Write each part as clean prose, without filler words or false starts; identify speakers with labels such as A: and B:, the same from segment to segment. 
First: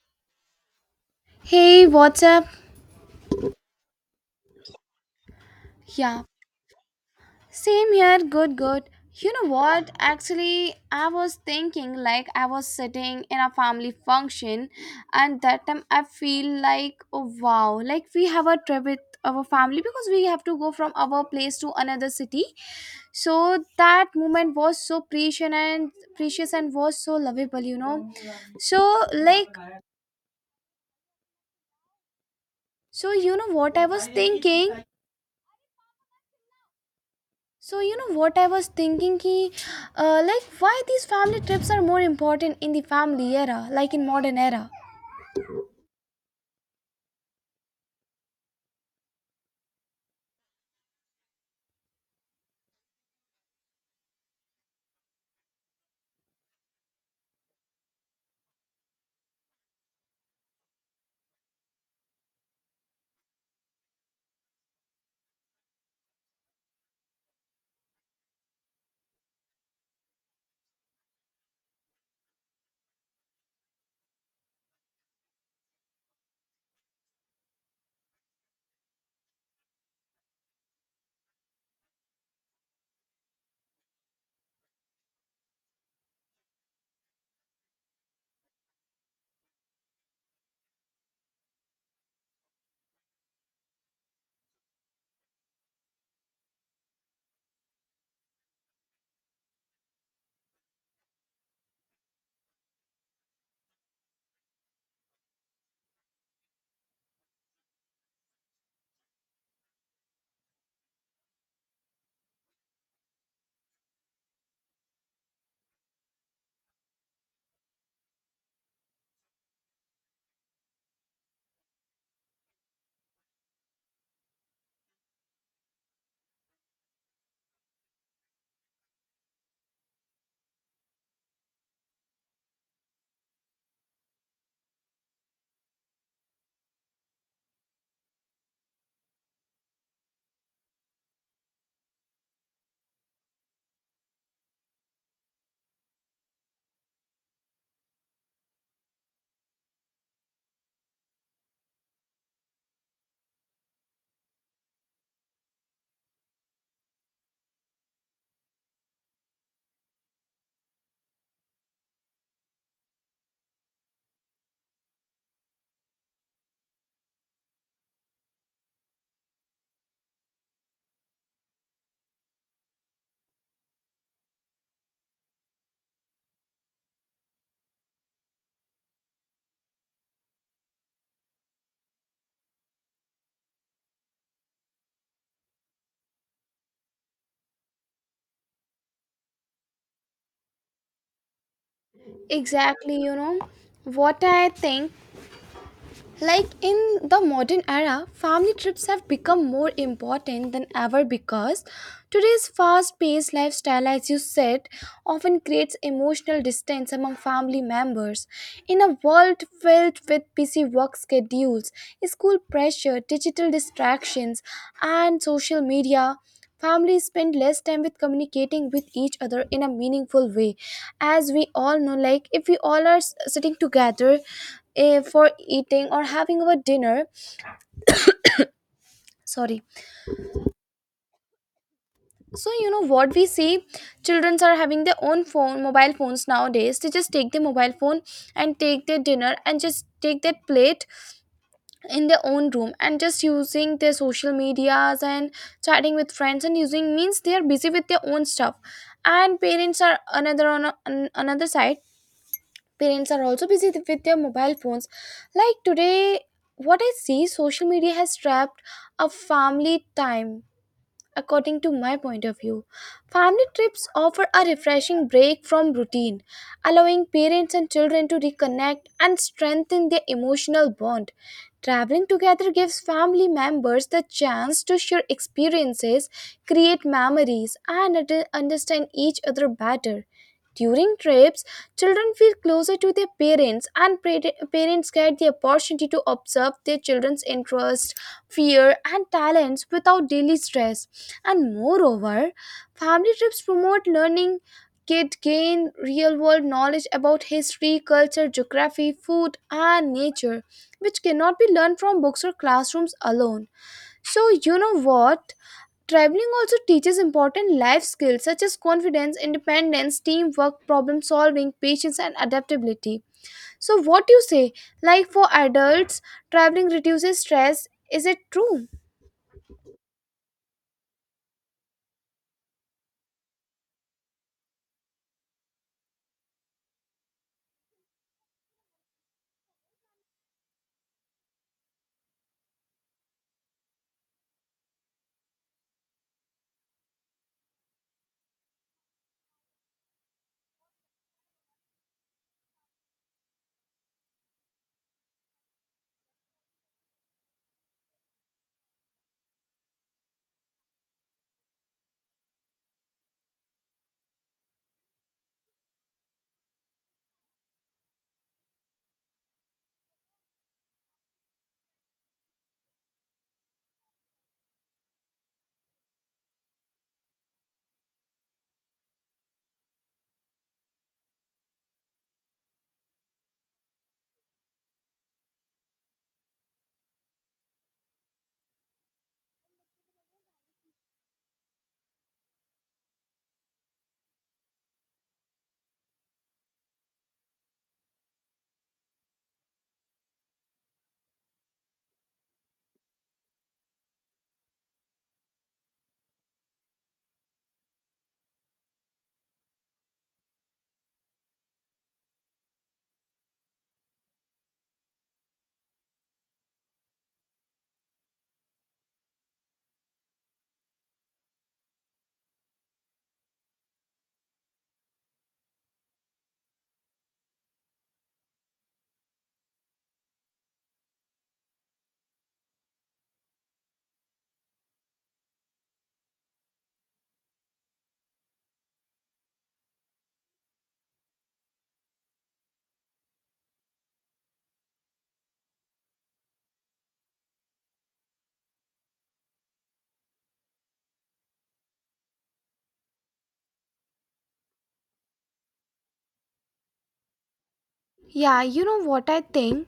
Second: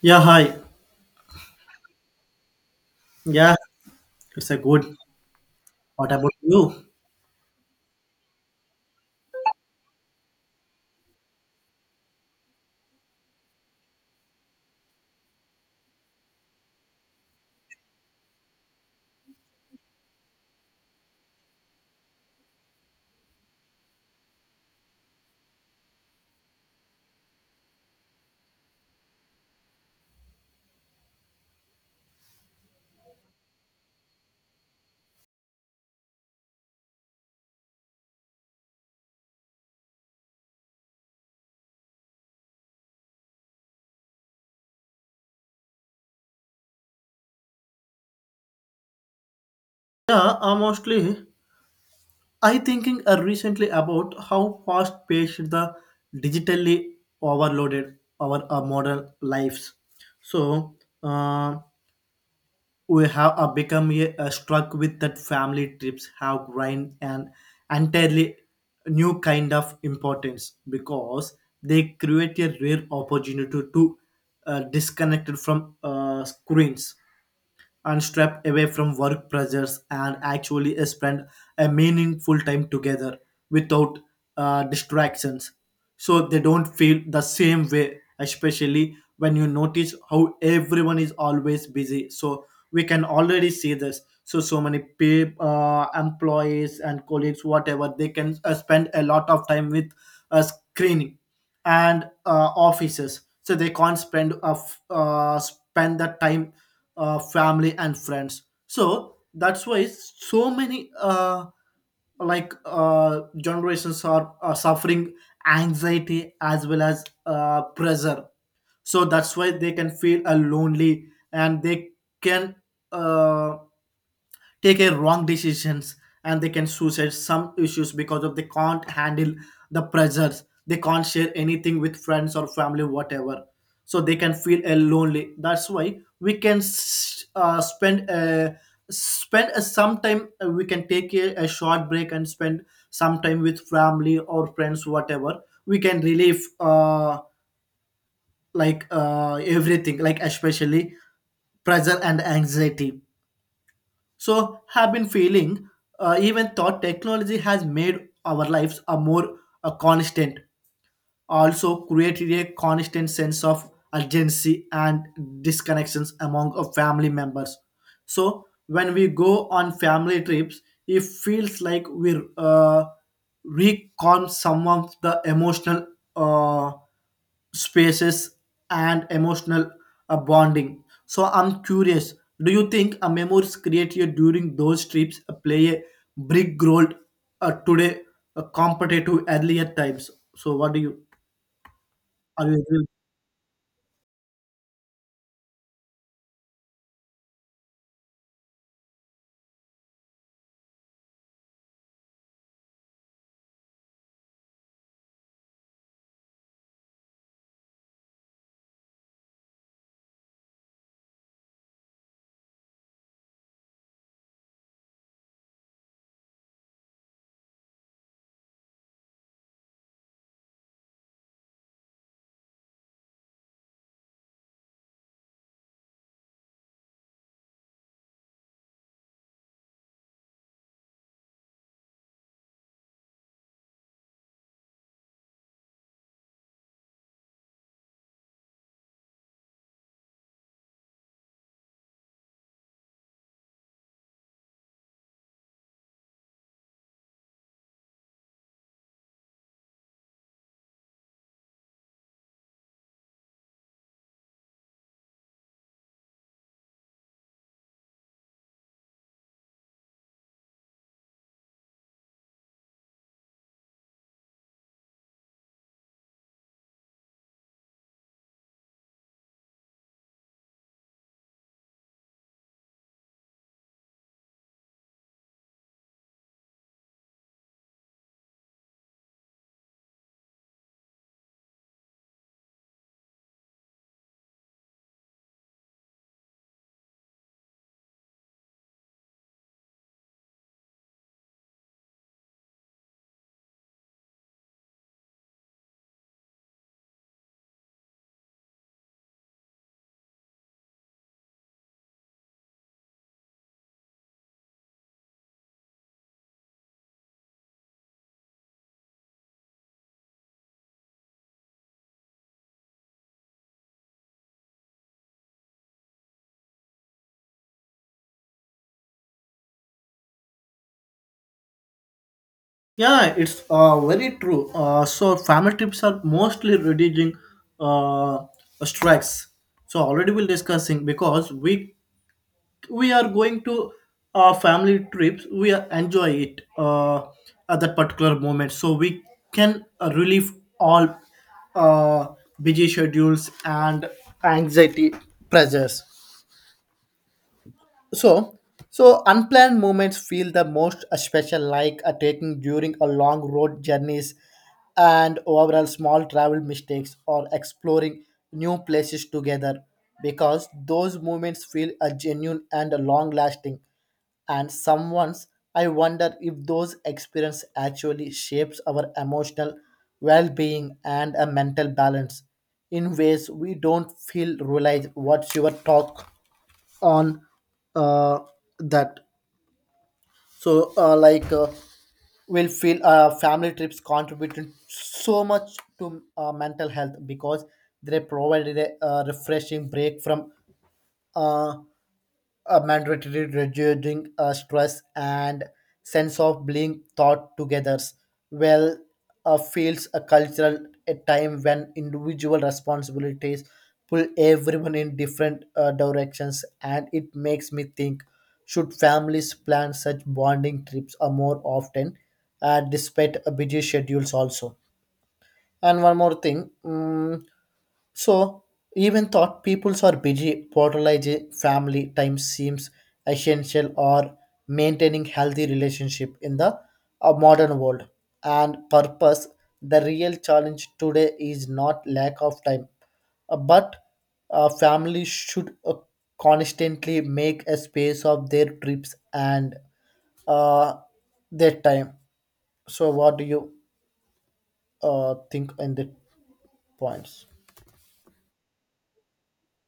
A: Yeah, hi.
B: Hey, what's up?
A: Yeah, it's a good. What
B: Yeah,
A: about you?
B: same here. Good, good. You know what? Actually, I was thinking, like I was sitting in a family function, and that time I feel like, oh wow, like we have a trip with our family because we have to go from our place to another city. So that moment was so precious and was so lovable. So like, so you know what I was thinking? So you know what I was thinking like why these family trips are more important in the family era, like in modern era.
A: Yeah, mostly I thinking recently about how fast paced the digitally overloaded our modern lives. So uh, we have become a, struck with that family trips have gained an entirely new kind of importance because they create a rare opportunity to disconnect from screens and step away from work pressures and actually spend a meaningful time together without distractions, so they don't feel the same way, especially when you notice how everyone is always busy. So we can already see this, so so many employees and colleagues, whatever they can spend a lot of time with screening and offices, so they can't spend spend that time family and friends. So that's why so many generations are suffering anxiety as well as pressure, so that's why they can feel lonely, and they can uh, take a wrong decisions, and they can suicide some issues because of they can't handle the pressures, they can't share anything with friends or family whatever. So they can feel lonely, that's why we can spend some time, we can take a short break and spend some time with family or friends whatever. We can relieve everything, like especially pressure and anxiety, so have been feeling even thought technology has made our lives a more a constant, also created a constant sense of urgency and disconnections among our family members. So when we go on family trips, it feels like we recon some of the emotional uh, spaces and emotional bonding. So I'm curious, do you think a memories created during those trips play a big role today compared to earlier times? So what do you? I agree.
B: Exactly, you know what I think? Like in the modern era, family trips have become more important than ever because today's fast paced lifestyle, as you said, often creates emotional distance among family members. In a world filled with busy work schedules, school pressure, digital distractions, and social media, families spend less time with communicating with each other in a meaningful way. As we all know, like if we all are sitting together, for eating or having our dinner, sorry. So, you know what we see? Children are having their own phone, mobile phones nowadays. They just take their mobile phone and take their dinner and just take that plate in their own room and just using their social medias and chatting with friends and using, means they are busy with their own stuff, and parents are another on another side. Parents are also busy with their mobile phones. Like today, what I see, social media has trapped a family time, according to my point of view. Family trips offer a refreshing break from routine, allowing parents and children to reconnect and strengthen their emotional bond. Traveling together gives family members the chance to share experiences, create memories, and understand each other better. During trips, children feel closer to their parents, and parents get the opportunity to observe their children's interests, fear, and talents without daily stress. And moreover, family trips promote learning. Kids gain real world knowledge about history, culture, geography, food, and nature, which cannot be learned from books or classrooms alone. So, you know what? Traveling also teaches important life skills such as confidence, independence, teamwork, problem solving, patience, and adaptability. So, what do you say? Like for adults, traveling reduces stress. Is it true?
A: Yeah, it's very true. So family trips are mostly reducing uh, strikes. So already we'll discussing because we are going to family trips. We are enjoy it at that particular moment. So we can relieve all uh, busy schedules and anxiety pressures. So, so unplanned moments feel the most special, like a taking during a long road journeys, and overall small travel mistakes or exploring new places together, because those moments feel a genuine and a long lasting. And someone's, I wonder if those experience actually shapes our emotional well-being and a mental balance in ways we don't feel realize. What's your talk on uh, that? So will feel family trips contributed so much to mental health because they provided a refreshing break from uh, mandatory reducing stress and sense of being thought together well, feels a cultural a time when individual responsibilities pull everyone in different directions, and it makes me think should families plan such bonding trips more often despite busy schedules also. And one more thing, so even thought peoples are busy, prioritizing family time seems essential or maintaining healthy relationship in the modern world. And purpose, the real challenge today is not lack of time, but family should constantly make a space of their trips and uh, their time. So, what do you think in the points?
B: Yeah, you know what I think?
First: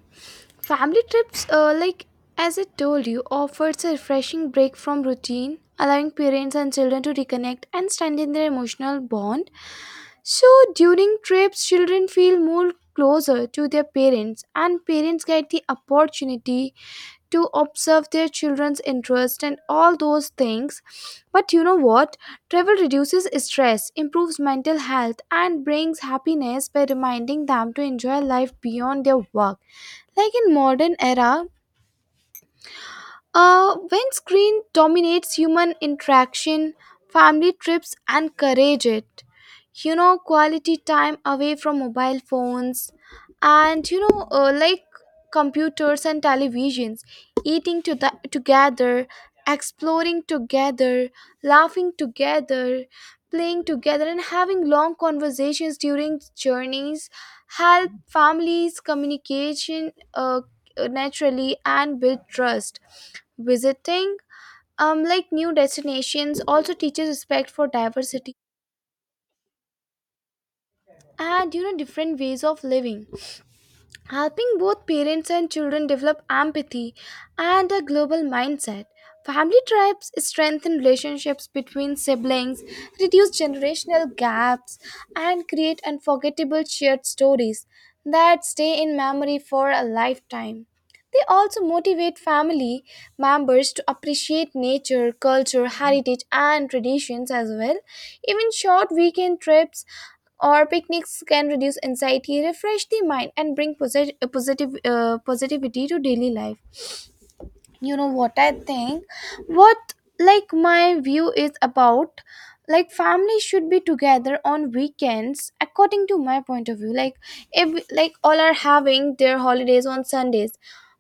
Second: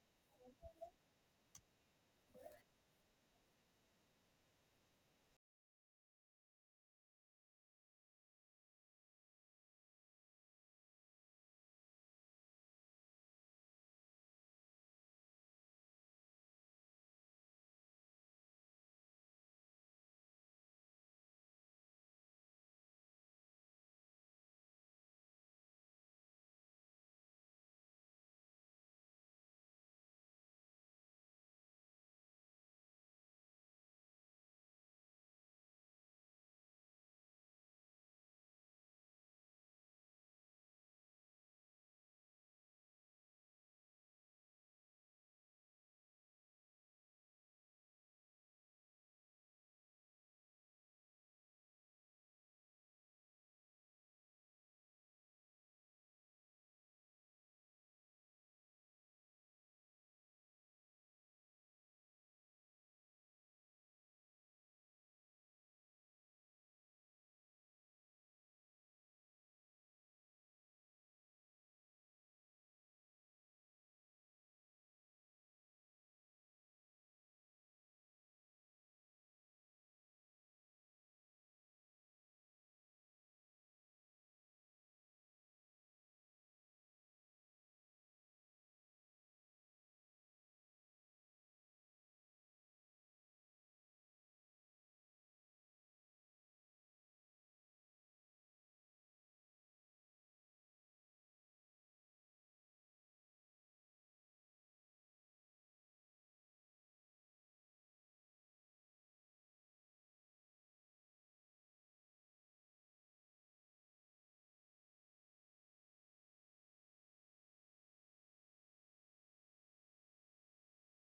B: Family trips, like as I told you, offers a refreshing break from routine, allowing parents and children to reconnect and strengthen their emotional bond. So during trips, children feel more closer to their parents, and parents get the opportunity to observe their children's interest and all those things. But you know what? Travel reduces stress, improves mental health, and brings happiness by reminding them to enjoy life beyond their work. Like in modern era, when screen dominates human interaction, family trips encourage it. You know, quality time away from mobile phones and, computers and televisions, eating to the, together, exploring together, laughing together, playing together, and having long conversations during journeys help families communication naturally and build trust, visiting like new destinations, also teaches respect for diversity and, you know, different ways of living, helping both parents and children develop empathy and a global mindset. Family tribes strengthen relationships between siblings, reduce generational gaps, and create unforgettable shared stories that stay in memory for a lifetime. They also motivate family members to appreciate nature, culture, heritage, and traditions as well. Even short weekend trips or picnics can reduce anxiety, refresh the mind, and bring posit- positive positivity to daily life. You know what I think? What Like my view is about, like family should be together on weekends, according to my point of view. Like if like all are having their holidays on Sundays,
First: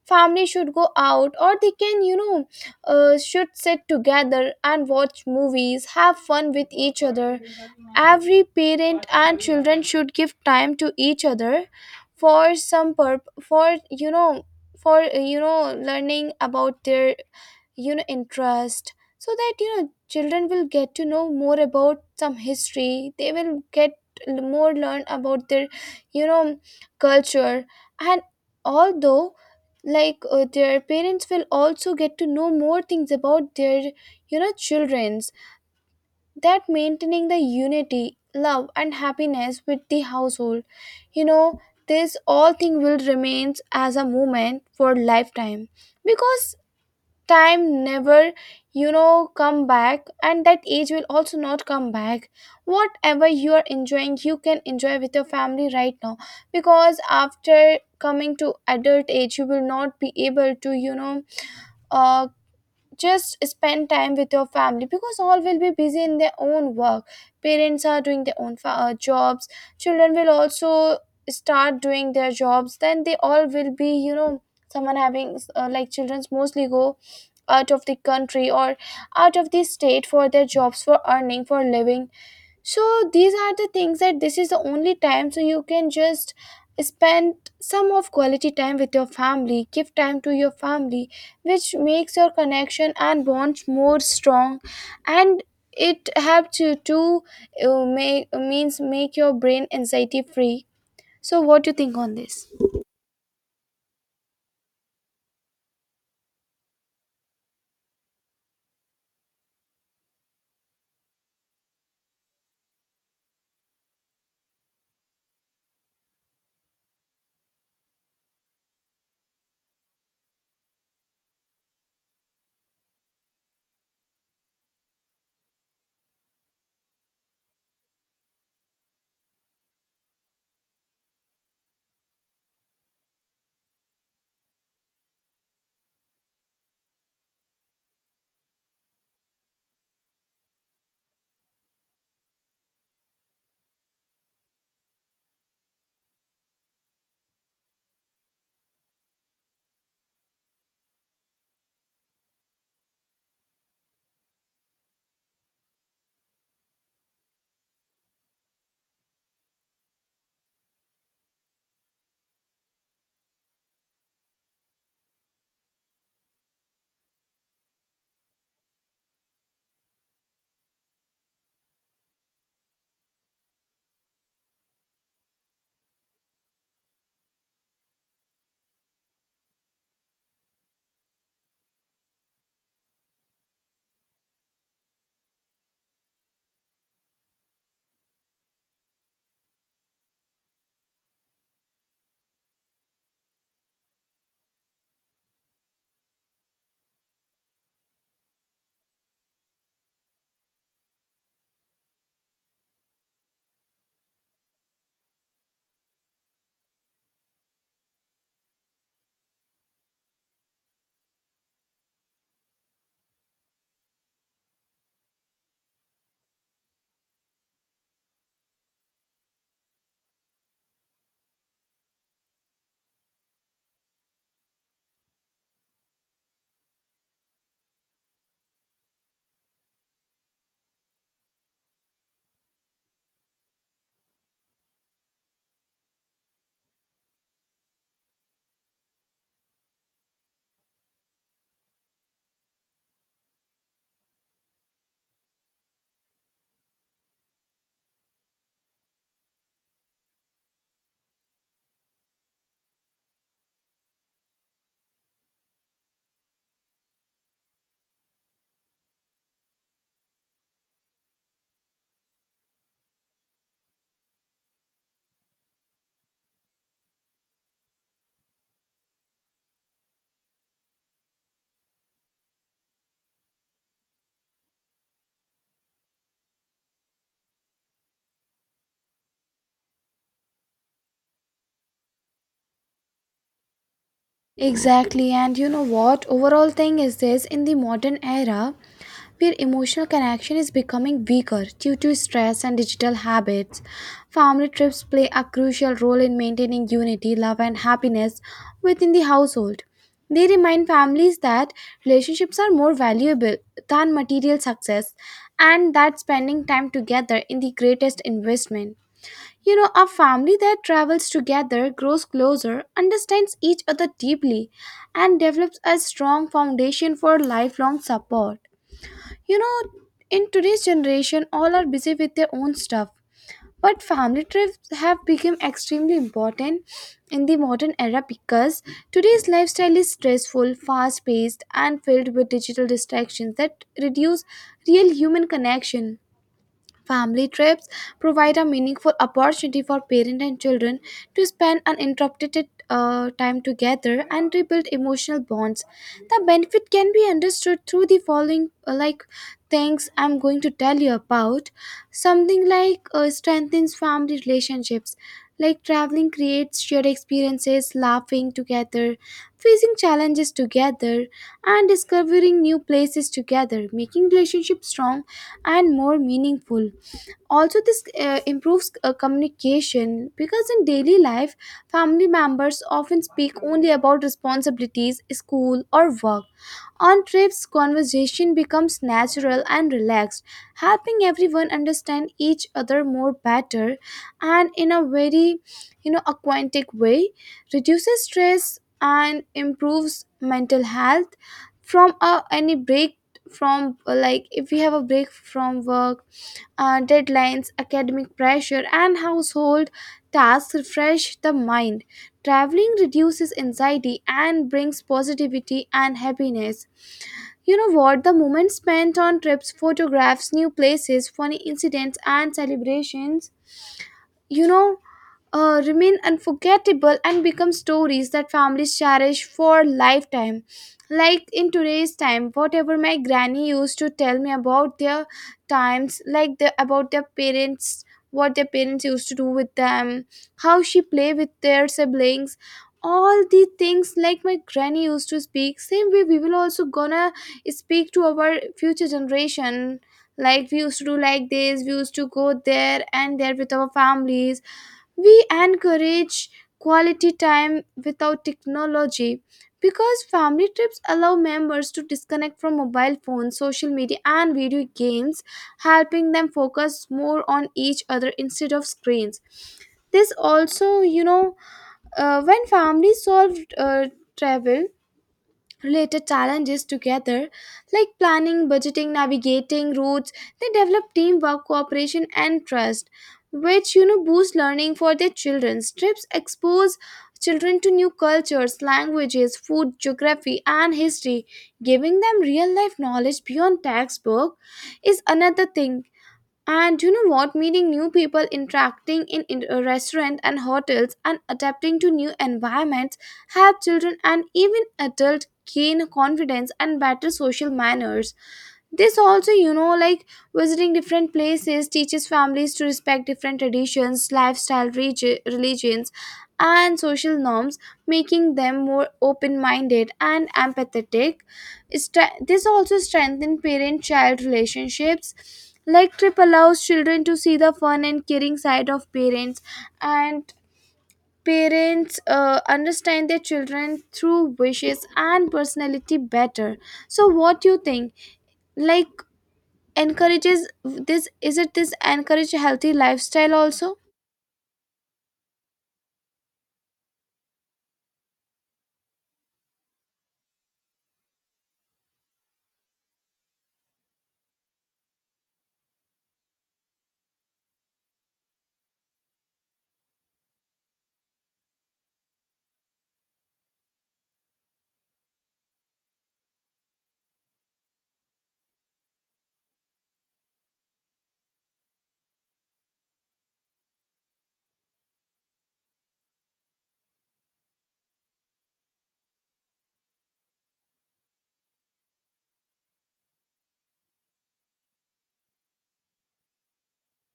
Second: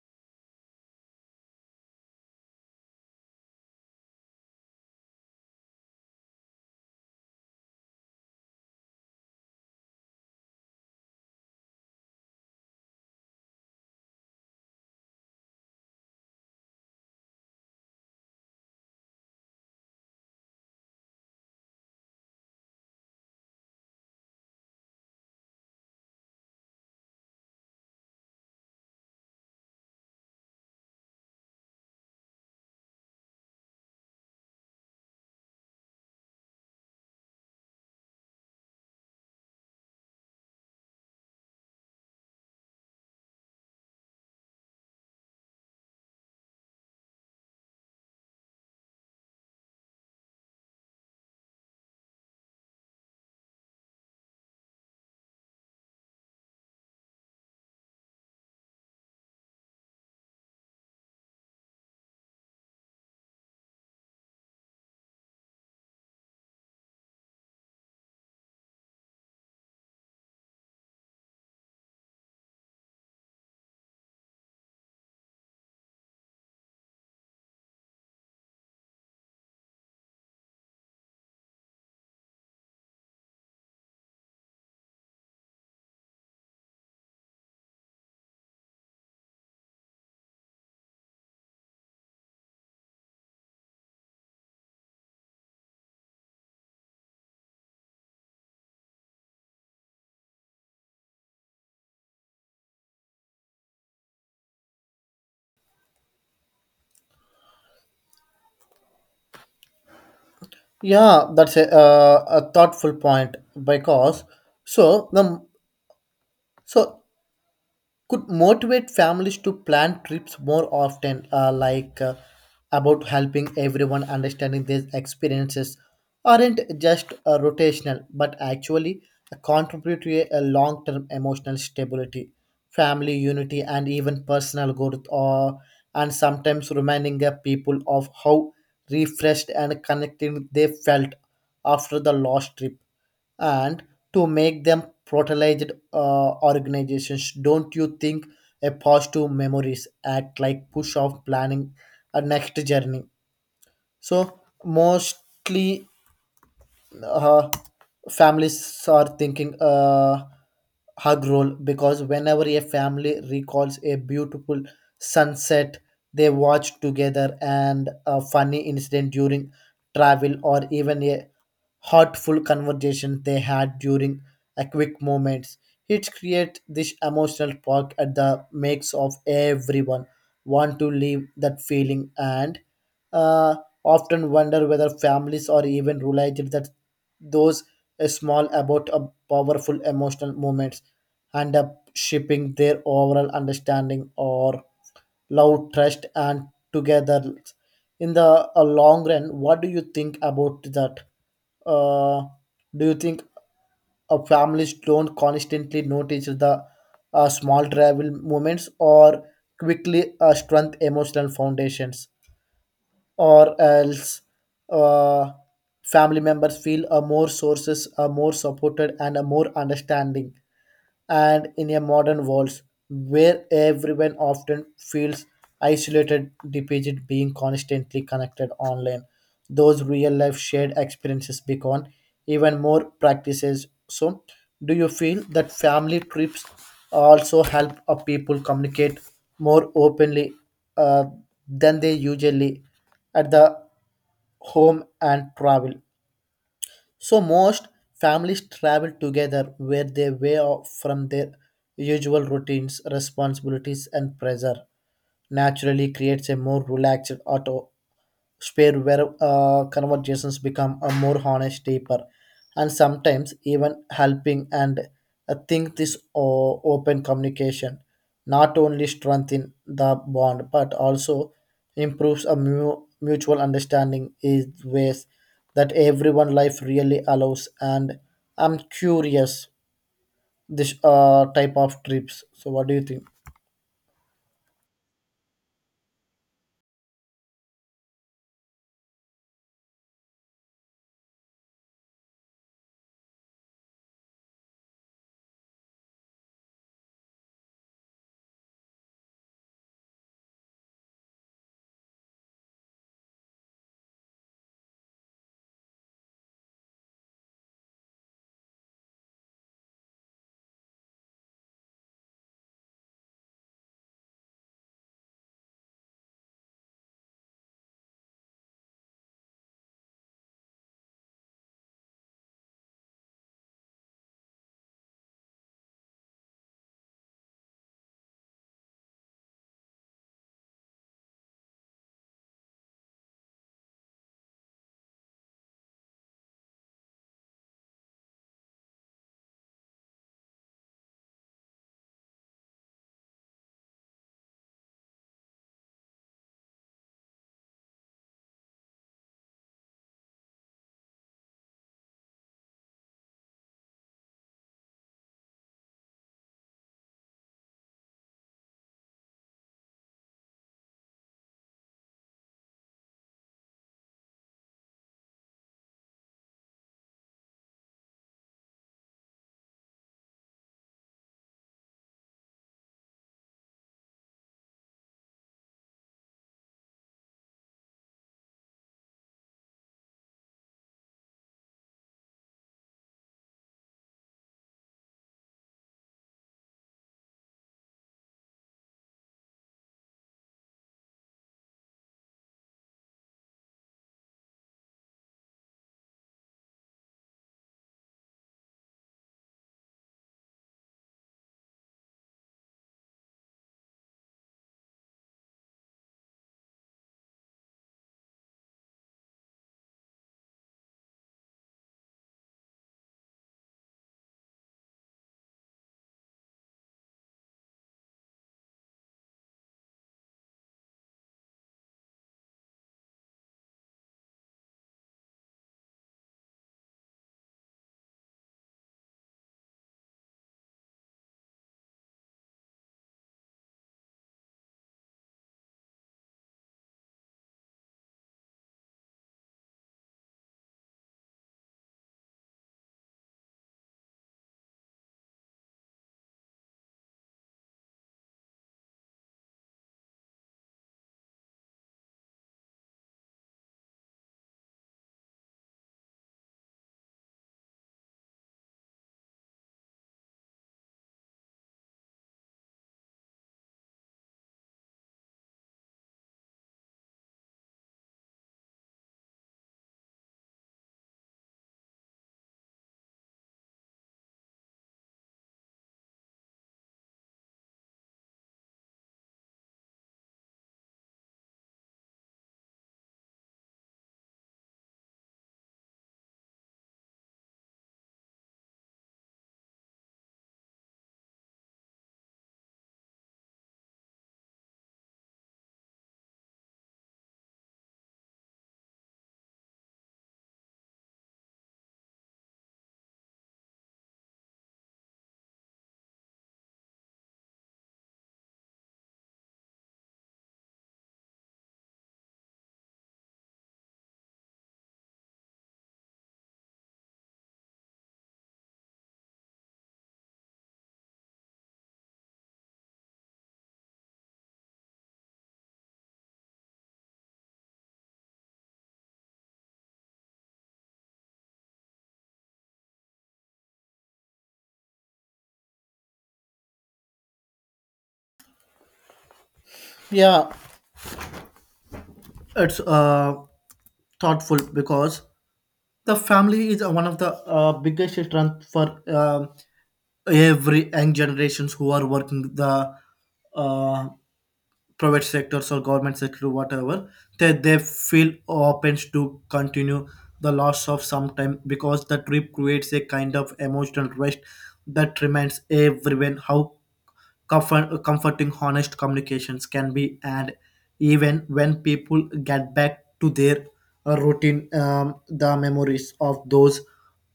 B: family should go out, or they can, you know, should sit together and watch movies, have fun with each other. Every parent and children should give time to each other for some purp for you know learning about their, you know, interest, so that, you know, children will get to know more about some history. They will get more learn about their, you know, culture. And although, like their parents will also get to know more things about their, you know, children, that maintaining the unity, love, and happiness with the household, you know, this all thing will remains as a moment for lifetime, because time never, you know, come back, and that age will also not come back. Whatever you are enjoying, you can enjoy with your family right now, because after coming to adult age you will not be able to, you know, uh, just spend time with your family, because all will be busy in their own work. Parents are doing their own jobs. Children will also start doing their jobs, then they all will be, you know, someone having, like children's mostly go out of the country or out of the state for their jobs, for earning, for living. So these are the things that, this is the only time, so you can just spend some of quality time with your family, give time to your family, which makes your connection and bonds more strong, and it helps you to make your brain anxiety free. So what do you think on this?
A: Yeah, that's a thoughtful point because so the so could motivate families to plan trips more often, about helping everyone understanding these experiences aren't just rotational, but actually contribute to a long-term emotional stability, family unity, and even personal growth, or and sometimes reminding the people of how refreshed and connected they felt after the last trip, and to make them protected organizations. Don't you think a positive memories act like push of planning a next journey? So mostly uh, families are thinking hug roll, because whenever a family recalls a beautiful sunset they watch together and a funny incident during travel or even a heartful conversation they had during a quick moments, it creates this emotional spark at the makes of everyone want to leave that feeling and uh, often wonder whether families or even realized that those small about a powerful emotional moments and up shaping their overall understanding or love trust and together in the long run. What do you think about that? Uh, do you think families don't constantly notice the small travel moments or quickly strength emotional foundations, or else uh, family members feel a more sources are more supported and a more understanding. And in a modern world where everyone often feels isolated depicted being constantly connected online, those real life shared experiences become even more practices. So do you feel that family trips also help a people communicate more openly uh, than they usually at the home and travel? So most families travel together where they way off from their usual routines, responsibilities and pressure, naturally creates a more relaxed auto space where conversations become a more honest, deeper, and sometimes even helping. And I think this open communication not only strengthen the bond but also improves a mutual understanding is ways that everyone life really allows. And I'm curious this type of trips. So what do you think?
B: Exactly, and you know what? Overall thing is this, in the modern era where emotional connection is becoming weaker due to stress and digital habits, family trips play a crucial role in maintaining unity, love, and happiness within the household. They remind families that relationships are more valuable than material success, and that spending time together is the greatest investment. You know, a family that travels together grows closer, understands each other deeply, and develops a strong foundation for lifelong support. You know, in today's generation, all are busy with their own stuff, but family trips have become extremely important in the modern era because today's lifestyle is stressful, fast paced, and filled with digital distractions that reduce real human connection. Family trips provide a meaningful opportunity for parents and children to spend uninterrupted time together and rebuild emotional bonds. The benefit can be understood through the following like things I'm going to tell you about. Something like strengthens family relationships. Like traveling creates shared experiences, laughing together, facing challenges together, and discovering new places together, making relationships strong and more meaningful. Also this improves communication, because in daily life family members often speak only about responsibilities, school, or work. On trips, conversation becomes natural and relaxed, helping everyone understand each other more better, and in a very, you know, aquatic way, reduces stress and improves mental health. From any break from like if we have a break from work, deadlines, academic pressure, and household tasks refresh the mind. Traveling reduces anxiety and brings positivity and happiness. You know what? The moment spent on trips, photographs, new places, funny incidents, and celebrations, you know, remain unforgettable and become stories that families cherish for lifetime. Like in today's time, whatever my granny used to tell me about their times, like the, about their parents, what their parents used to do with them, how she play with their siblings, all the things like my granny used to speak. Same way, we will also gonna speak to our future generation. Like we used to do like this, we used to go there and there with our families. We encourage quality time without technology, because family trips allow members to disconnect from mobile phones, social media, and video games, helping them focus more on each other instead of screens. This also, you know, when families solve travel related challenges together, like planning, budgeting, navigating routes, they develop teamwork, cooperation, and trust, which, you know, boost learning for their children. Trips expose children to new cultures, languages, food, geography, and history, giving them real life knowledge beyond textbook, is another thing. And you know what? Meeting new people, interacting in a restaurant and hotels, and adapting to new environments help children and even adults gain confidence and better social manners. This also, visiting different places teaches families to respect different traditions, lifestyle, religions, and social norms, making them more open-minded and empathetic. This also strengthens parent-child relationships, like trip allows children to see the fun and caring side of parents, and parents understand their children through wishes and personality better. So what do you think, like, encourages this, is it this encourage healthy lifestyle also?
A: Yeah, it's thoughtful because the family is one of the biggest strength for every young generations who are working the uh, private sectors or government sector whatever, they feel open to continue the loss of some time, because the trip creates a kind of emotional rest that reminds everyone how comforting honest communications can be, and even when people get back to their routine, the memories of those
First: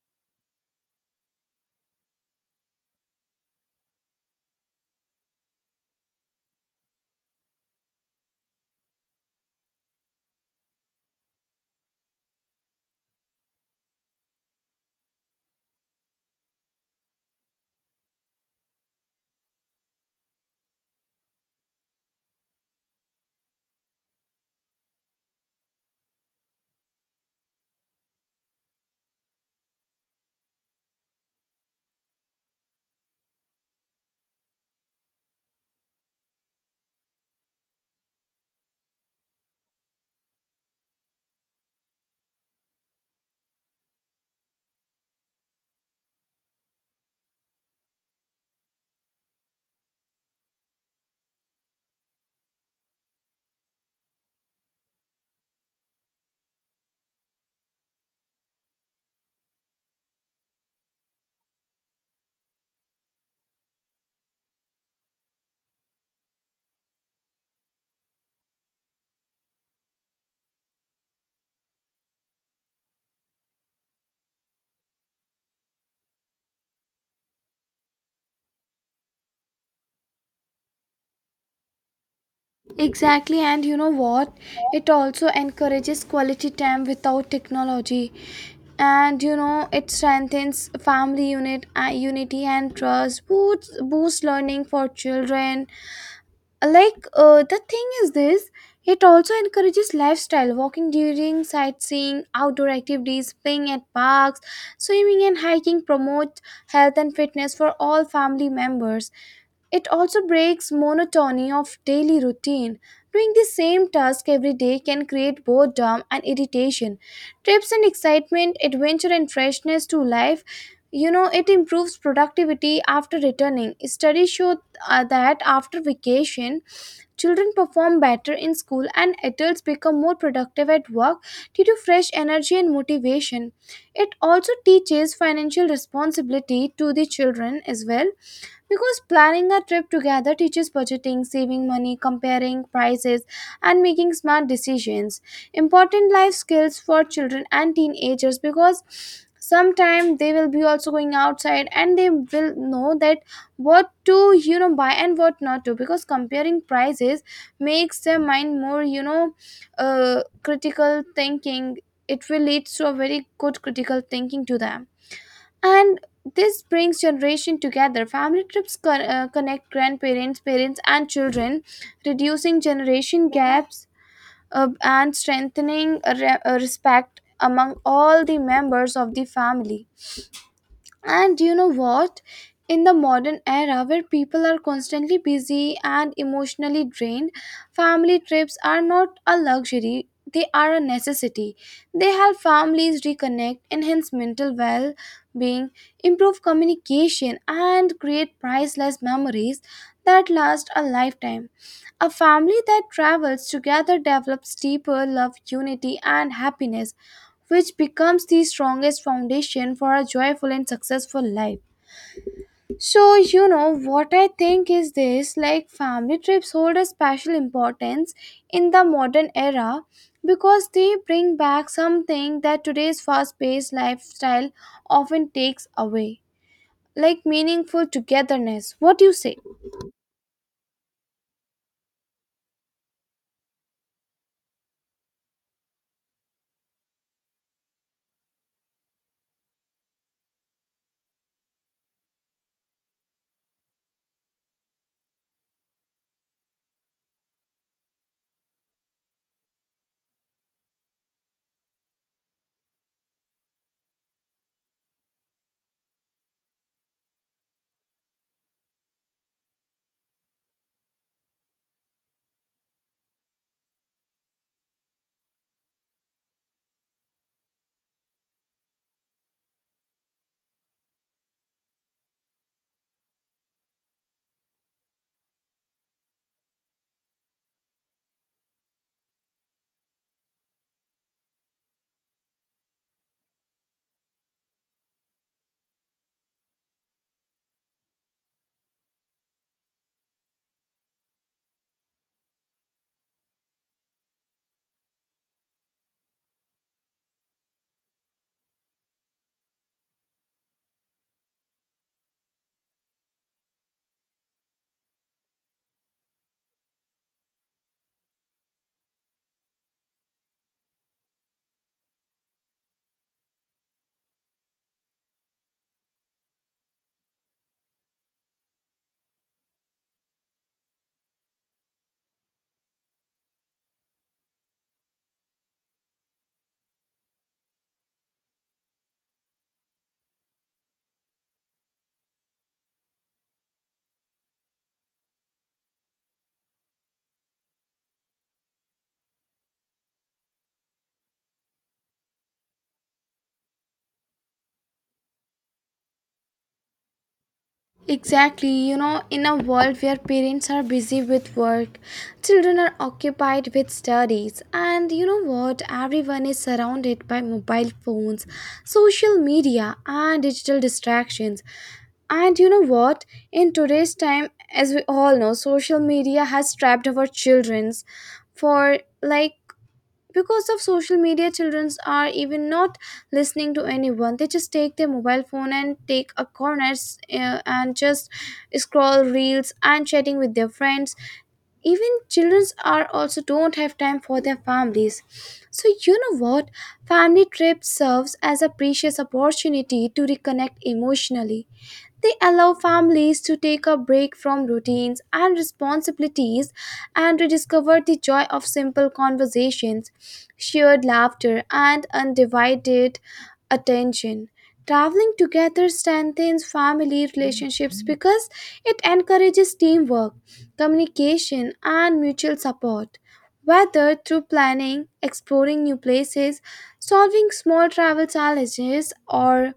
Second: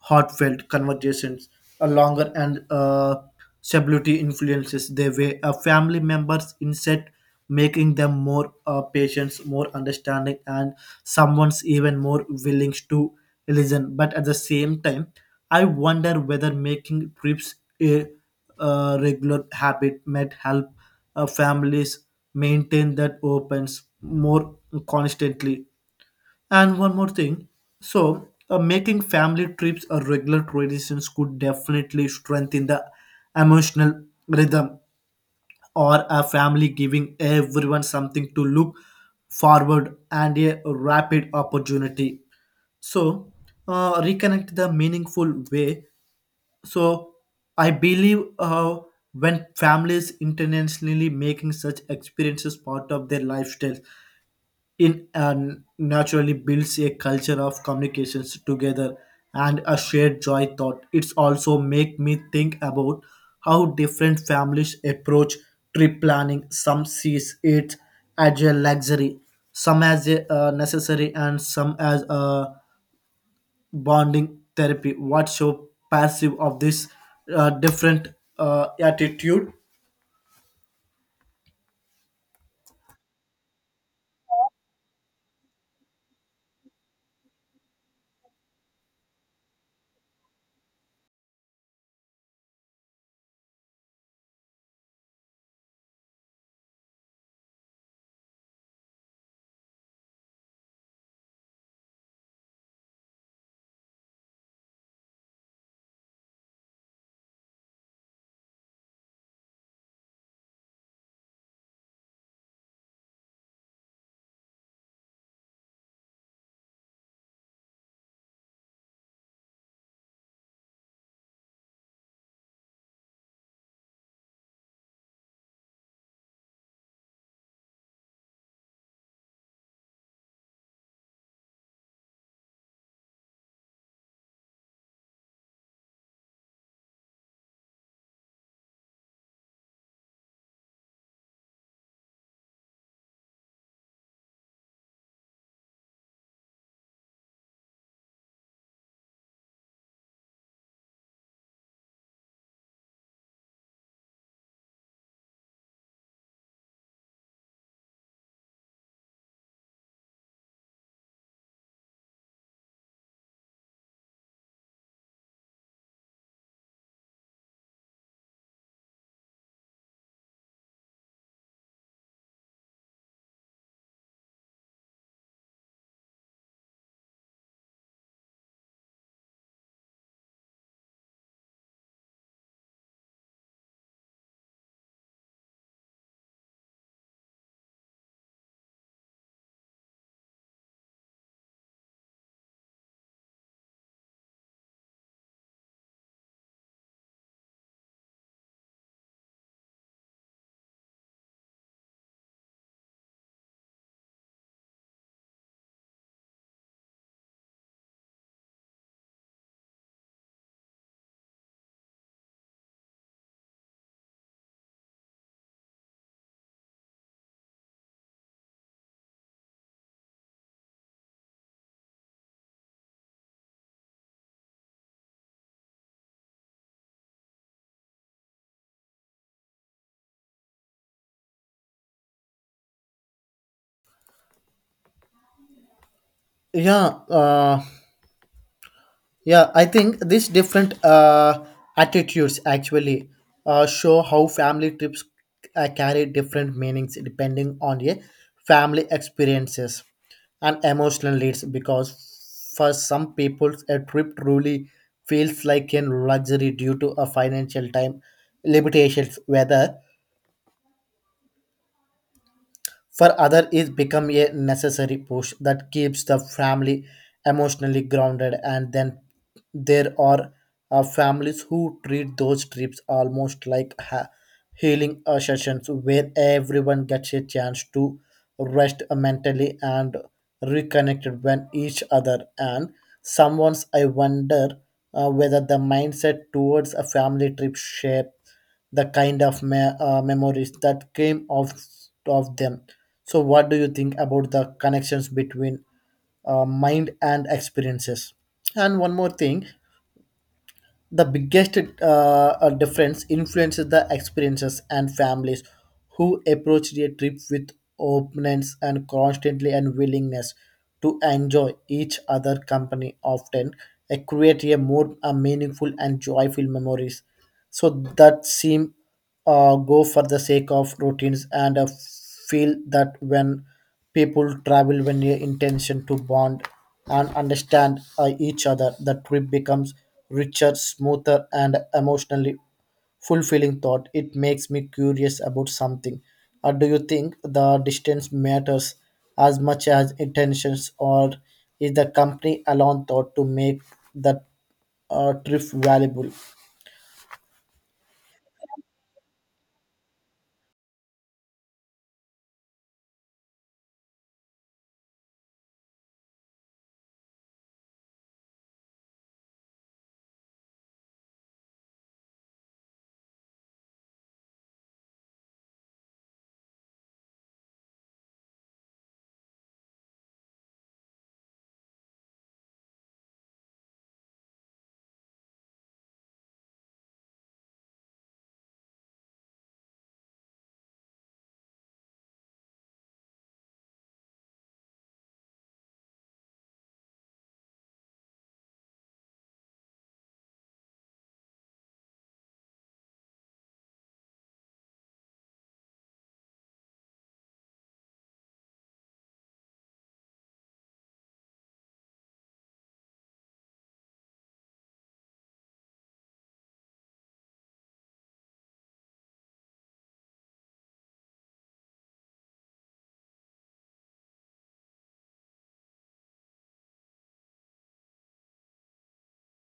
A: heartfelt conversations are longer and stability influences the way a family members instead, making them more patient, more understanding, and someone's even more willing to listen. But at the same time, I wonder whether making trips a regular habit might help families maintain that opens more constantly. And one more thing. So, making family trips a regular traditions could definitely strengthen the emotional rhythm or a family, giving everyone something to look forward and a rapid opportunity. So, reconnect the meaningful way. So, I believe when families intentionally making such experiences part of their lifestyle, in and naturally builds a culture of communications together and a shared joy thought. It's also make me think about how different families approach trip planning. Some sees it as a luxury, some as a necessary, and some as a bonding therapy. What's your perceive of this different attitude?
B: Exactly, and you know what, it also encourages quality time without technology. And you know, it strengthens family unity and trust, boosts learning for children. The thing is this, it also encourages lifestyle, walking during sightseeing, outdoor activities, playing at parks, swimming, and hiking promote health and fitness for all family members. It also breaks monotony of daily routine. Doing the same task every day can create boredom and irritation. Trips and excitement, adventure, and freshness to life. You know, it improves productivity after returning. Studies show that after vacation, children perform better in school and adults become more productive at work due to fresh energy and motivation. It also teaches financial responsibility to the children as well, because planning a trip together teaches budgeting, saving money, comparing prices, and making smart decisions. Important life skills for children and teenagers, because sometime they will be also going outside and they will know that what to, you know, buy and what not to, because comparing prices makes their mind more, critical thinking. It will lead to a very good critical thinking to them. And this brings generation together. Family trips connect grandparents, parents, and children, reducing generation gaps, and strengthening respect among all the members of the family. And you know what? In the modern era where people are constantly busy and emotionally drained, family trips are not a luxury, they are a necessity. They help families reconnect, enhance mental well being, improve communication, and create priceless memories that last a lifetime. A family that travels together develops deeper love, unity, and happiness, which becomes the strongest foundation for a joyful and successful life. So, you know, what I think is this, like, family trips hold a special importance in the modern era because they bring back something that today's fast paced lifestyle often takes away, like meaningful togetherness. What do you say?
A: Yeah, yeah, I think these different attitudes actually show how family trips carry different meanings depending on the family experiences and emotional needs. Because for some people, a trip truly feels like a luxury due to a financial time limitations, whether. For others, it become a necessary push that keeps the family emotionally grounded. And then there are families who treat those trips almost like healing sessions where everyone gets a chance to rest mentally and reconnect with each other. And someone's, I wonder whether the mindset towards a family trip shape the kind of memories that came out of them. So, what do you think about the connections between mind and experiences? And one more thing, the biggest difference influences the experiences and families who approach a trip with openness and constantly and willingness to enjoy each other company often create a more meaningful and joyful memories, so that seem go for the sake of routines and feel that when people travel when your intention to bond and understand each other, the trip becomes richer, smoother, and emotionally fulfilling thought. It makes me curious about something, or do you think the distance matters as much as intentions, or is the company alone thought to make that trip valuable?
B: Exactly, you know, in a world where parents are busy with work, children are occupied with studies, and you know what? Everyone is surrounded by mobile phones, social media, and digital distractions. And you know what? In today's time, as we all know, social media has trapped our children's, for like, because of social media children are even not listening to anyone, they just take their mobile phone and take a corner, and just scroll reels and chatting with their friends. Even children are also don't have time for their families. So you know what, family trip serves as a precious opportunity to reconnect emotionally. They allow families to take a break from routines and responsibilities and rediscover the joy of simple conversations, shared laughter, and undivided attention. Traveling together strengthens family relationships because it encourages teamwork, communication, and mutual support. Whether through planning, exploring new places, solving small travel challenges, or,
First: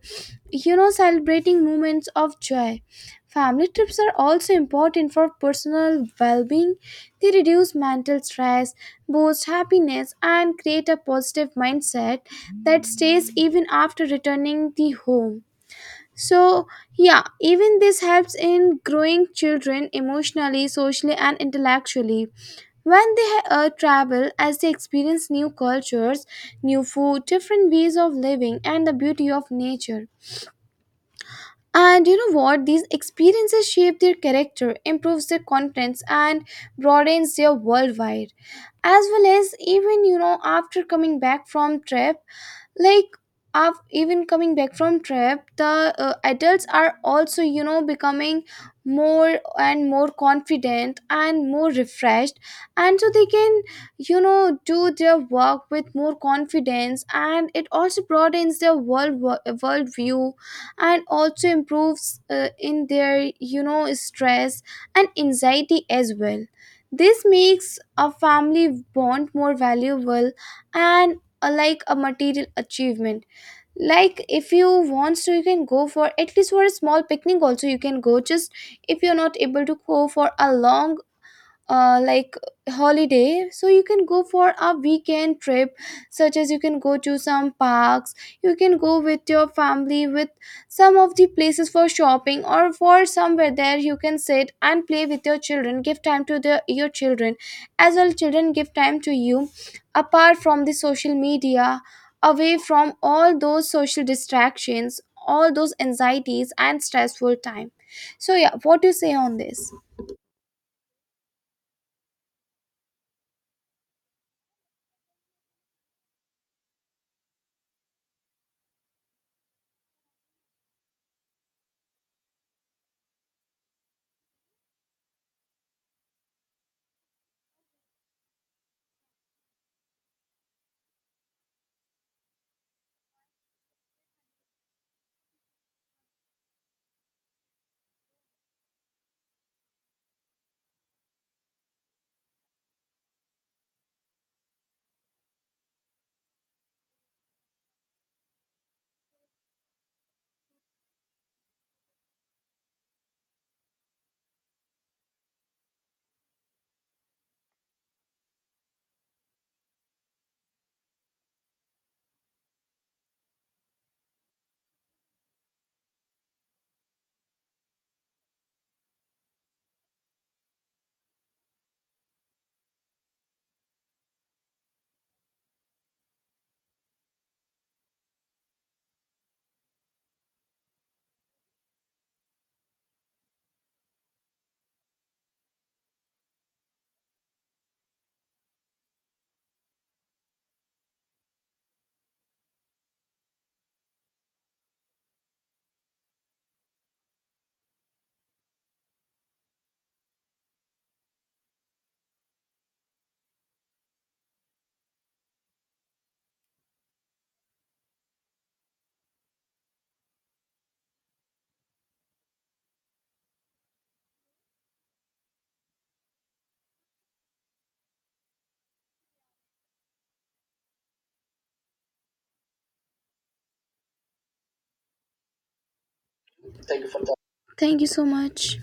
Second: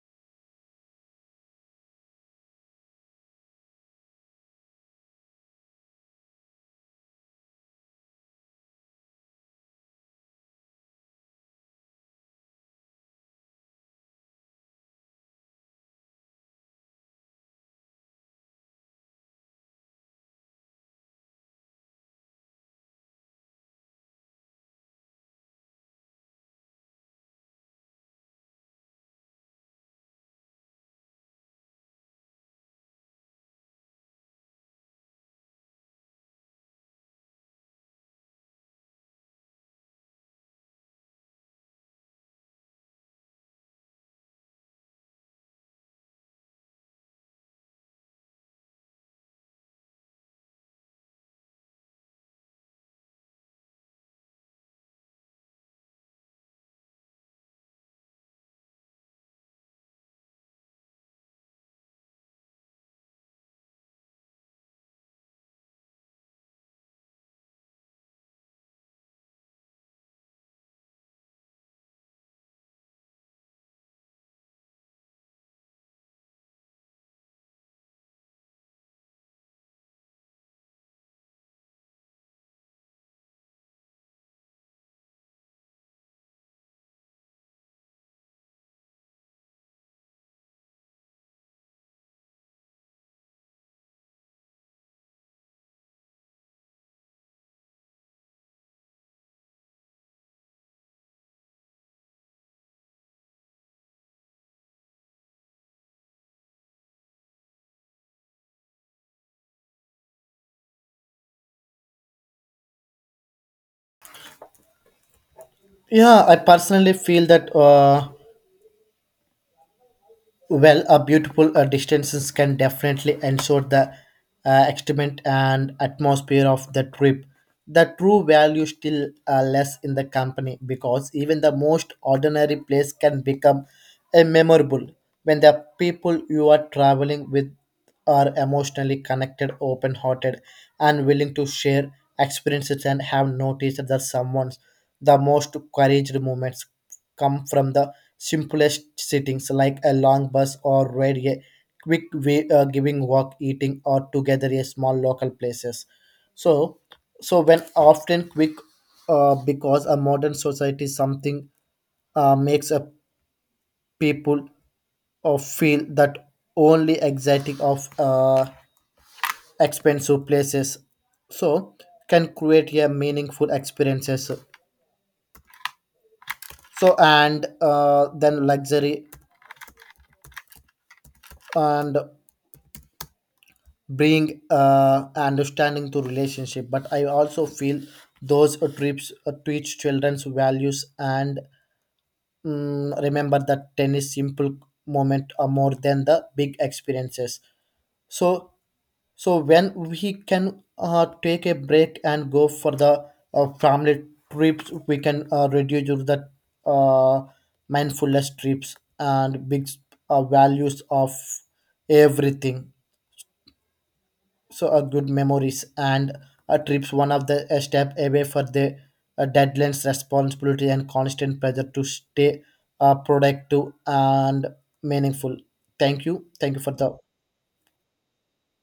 B: you know, celebrating moments of joy. Family trips are also important for personal well being. They reduce mental stress, boost happiness, and create a positive mindset that stays even after returning the home. So, yeah, even this helps in growing children emotionally, socially, and intellectually. When they travel, as they experience new cultures, new food, different ways of living, and the beauty of nature. And you know what? These experiences shape their character, improves their confidence, and broadens their worldwide. As well as, even, you know, after coming back from trip, like, af even coming back from trip the adults are also, you know, becoming more and more confident and more refreshed, and so they can, you know, do their work with more confidence, and it also broadens their world view, and also improves in their, you know, stress and anxiety as well. This makes a family bond more valuable, and like a material achievement. Like, if you want to, you can go for at least for a small picnic also, you can go. Just if you're not able to go for a long, uh, like holiday, so you can go for a weekend trip, such as you can go to some parks, you can go with your family with some of the places for shopping or for somewhere there, you can sit and play with your children, give time to your children, as well children give time to you, apart from the social media, away from all those social distractions, all those anxieties and stressful time. So yeah, what do you say on this?
A: Yeah, I personally feel that well, a beautiful distances can definitely ensure the excitement and atmosphere of the trip. The true value still less in the company, because even the most ordinary place can become a memorable when the people you are traveling with are emotionally connected, open-hearted, and willing to share experiences. And have noticed that someone's the most courage moments come from the simplest settings, like a long bus or ride a quick way giving walk eating or together a small local places. So so when often quick because a modern society something makes a people feel that only exotic of expensive places so can create a meaningful experiences. So and then luxury and bring understanding to relationship. But I also feel those trips teach children's values and, remember that tennis simple moment are more than the big experiences. So so when we can take a break and go for the family trips, we can reduce the uh, mindfulness trips and big values of everything. So a good memories and a trips one of the a step away for the deadlines responsibility and constant pressure to stay productive and meaningful. Thank you, thank you for the.
B: Thank you so much.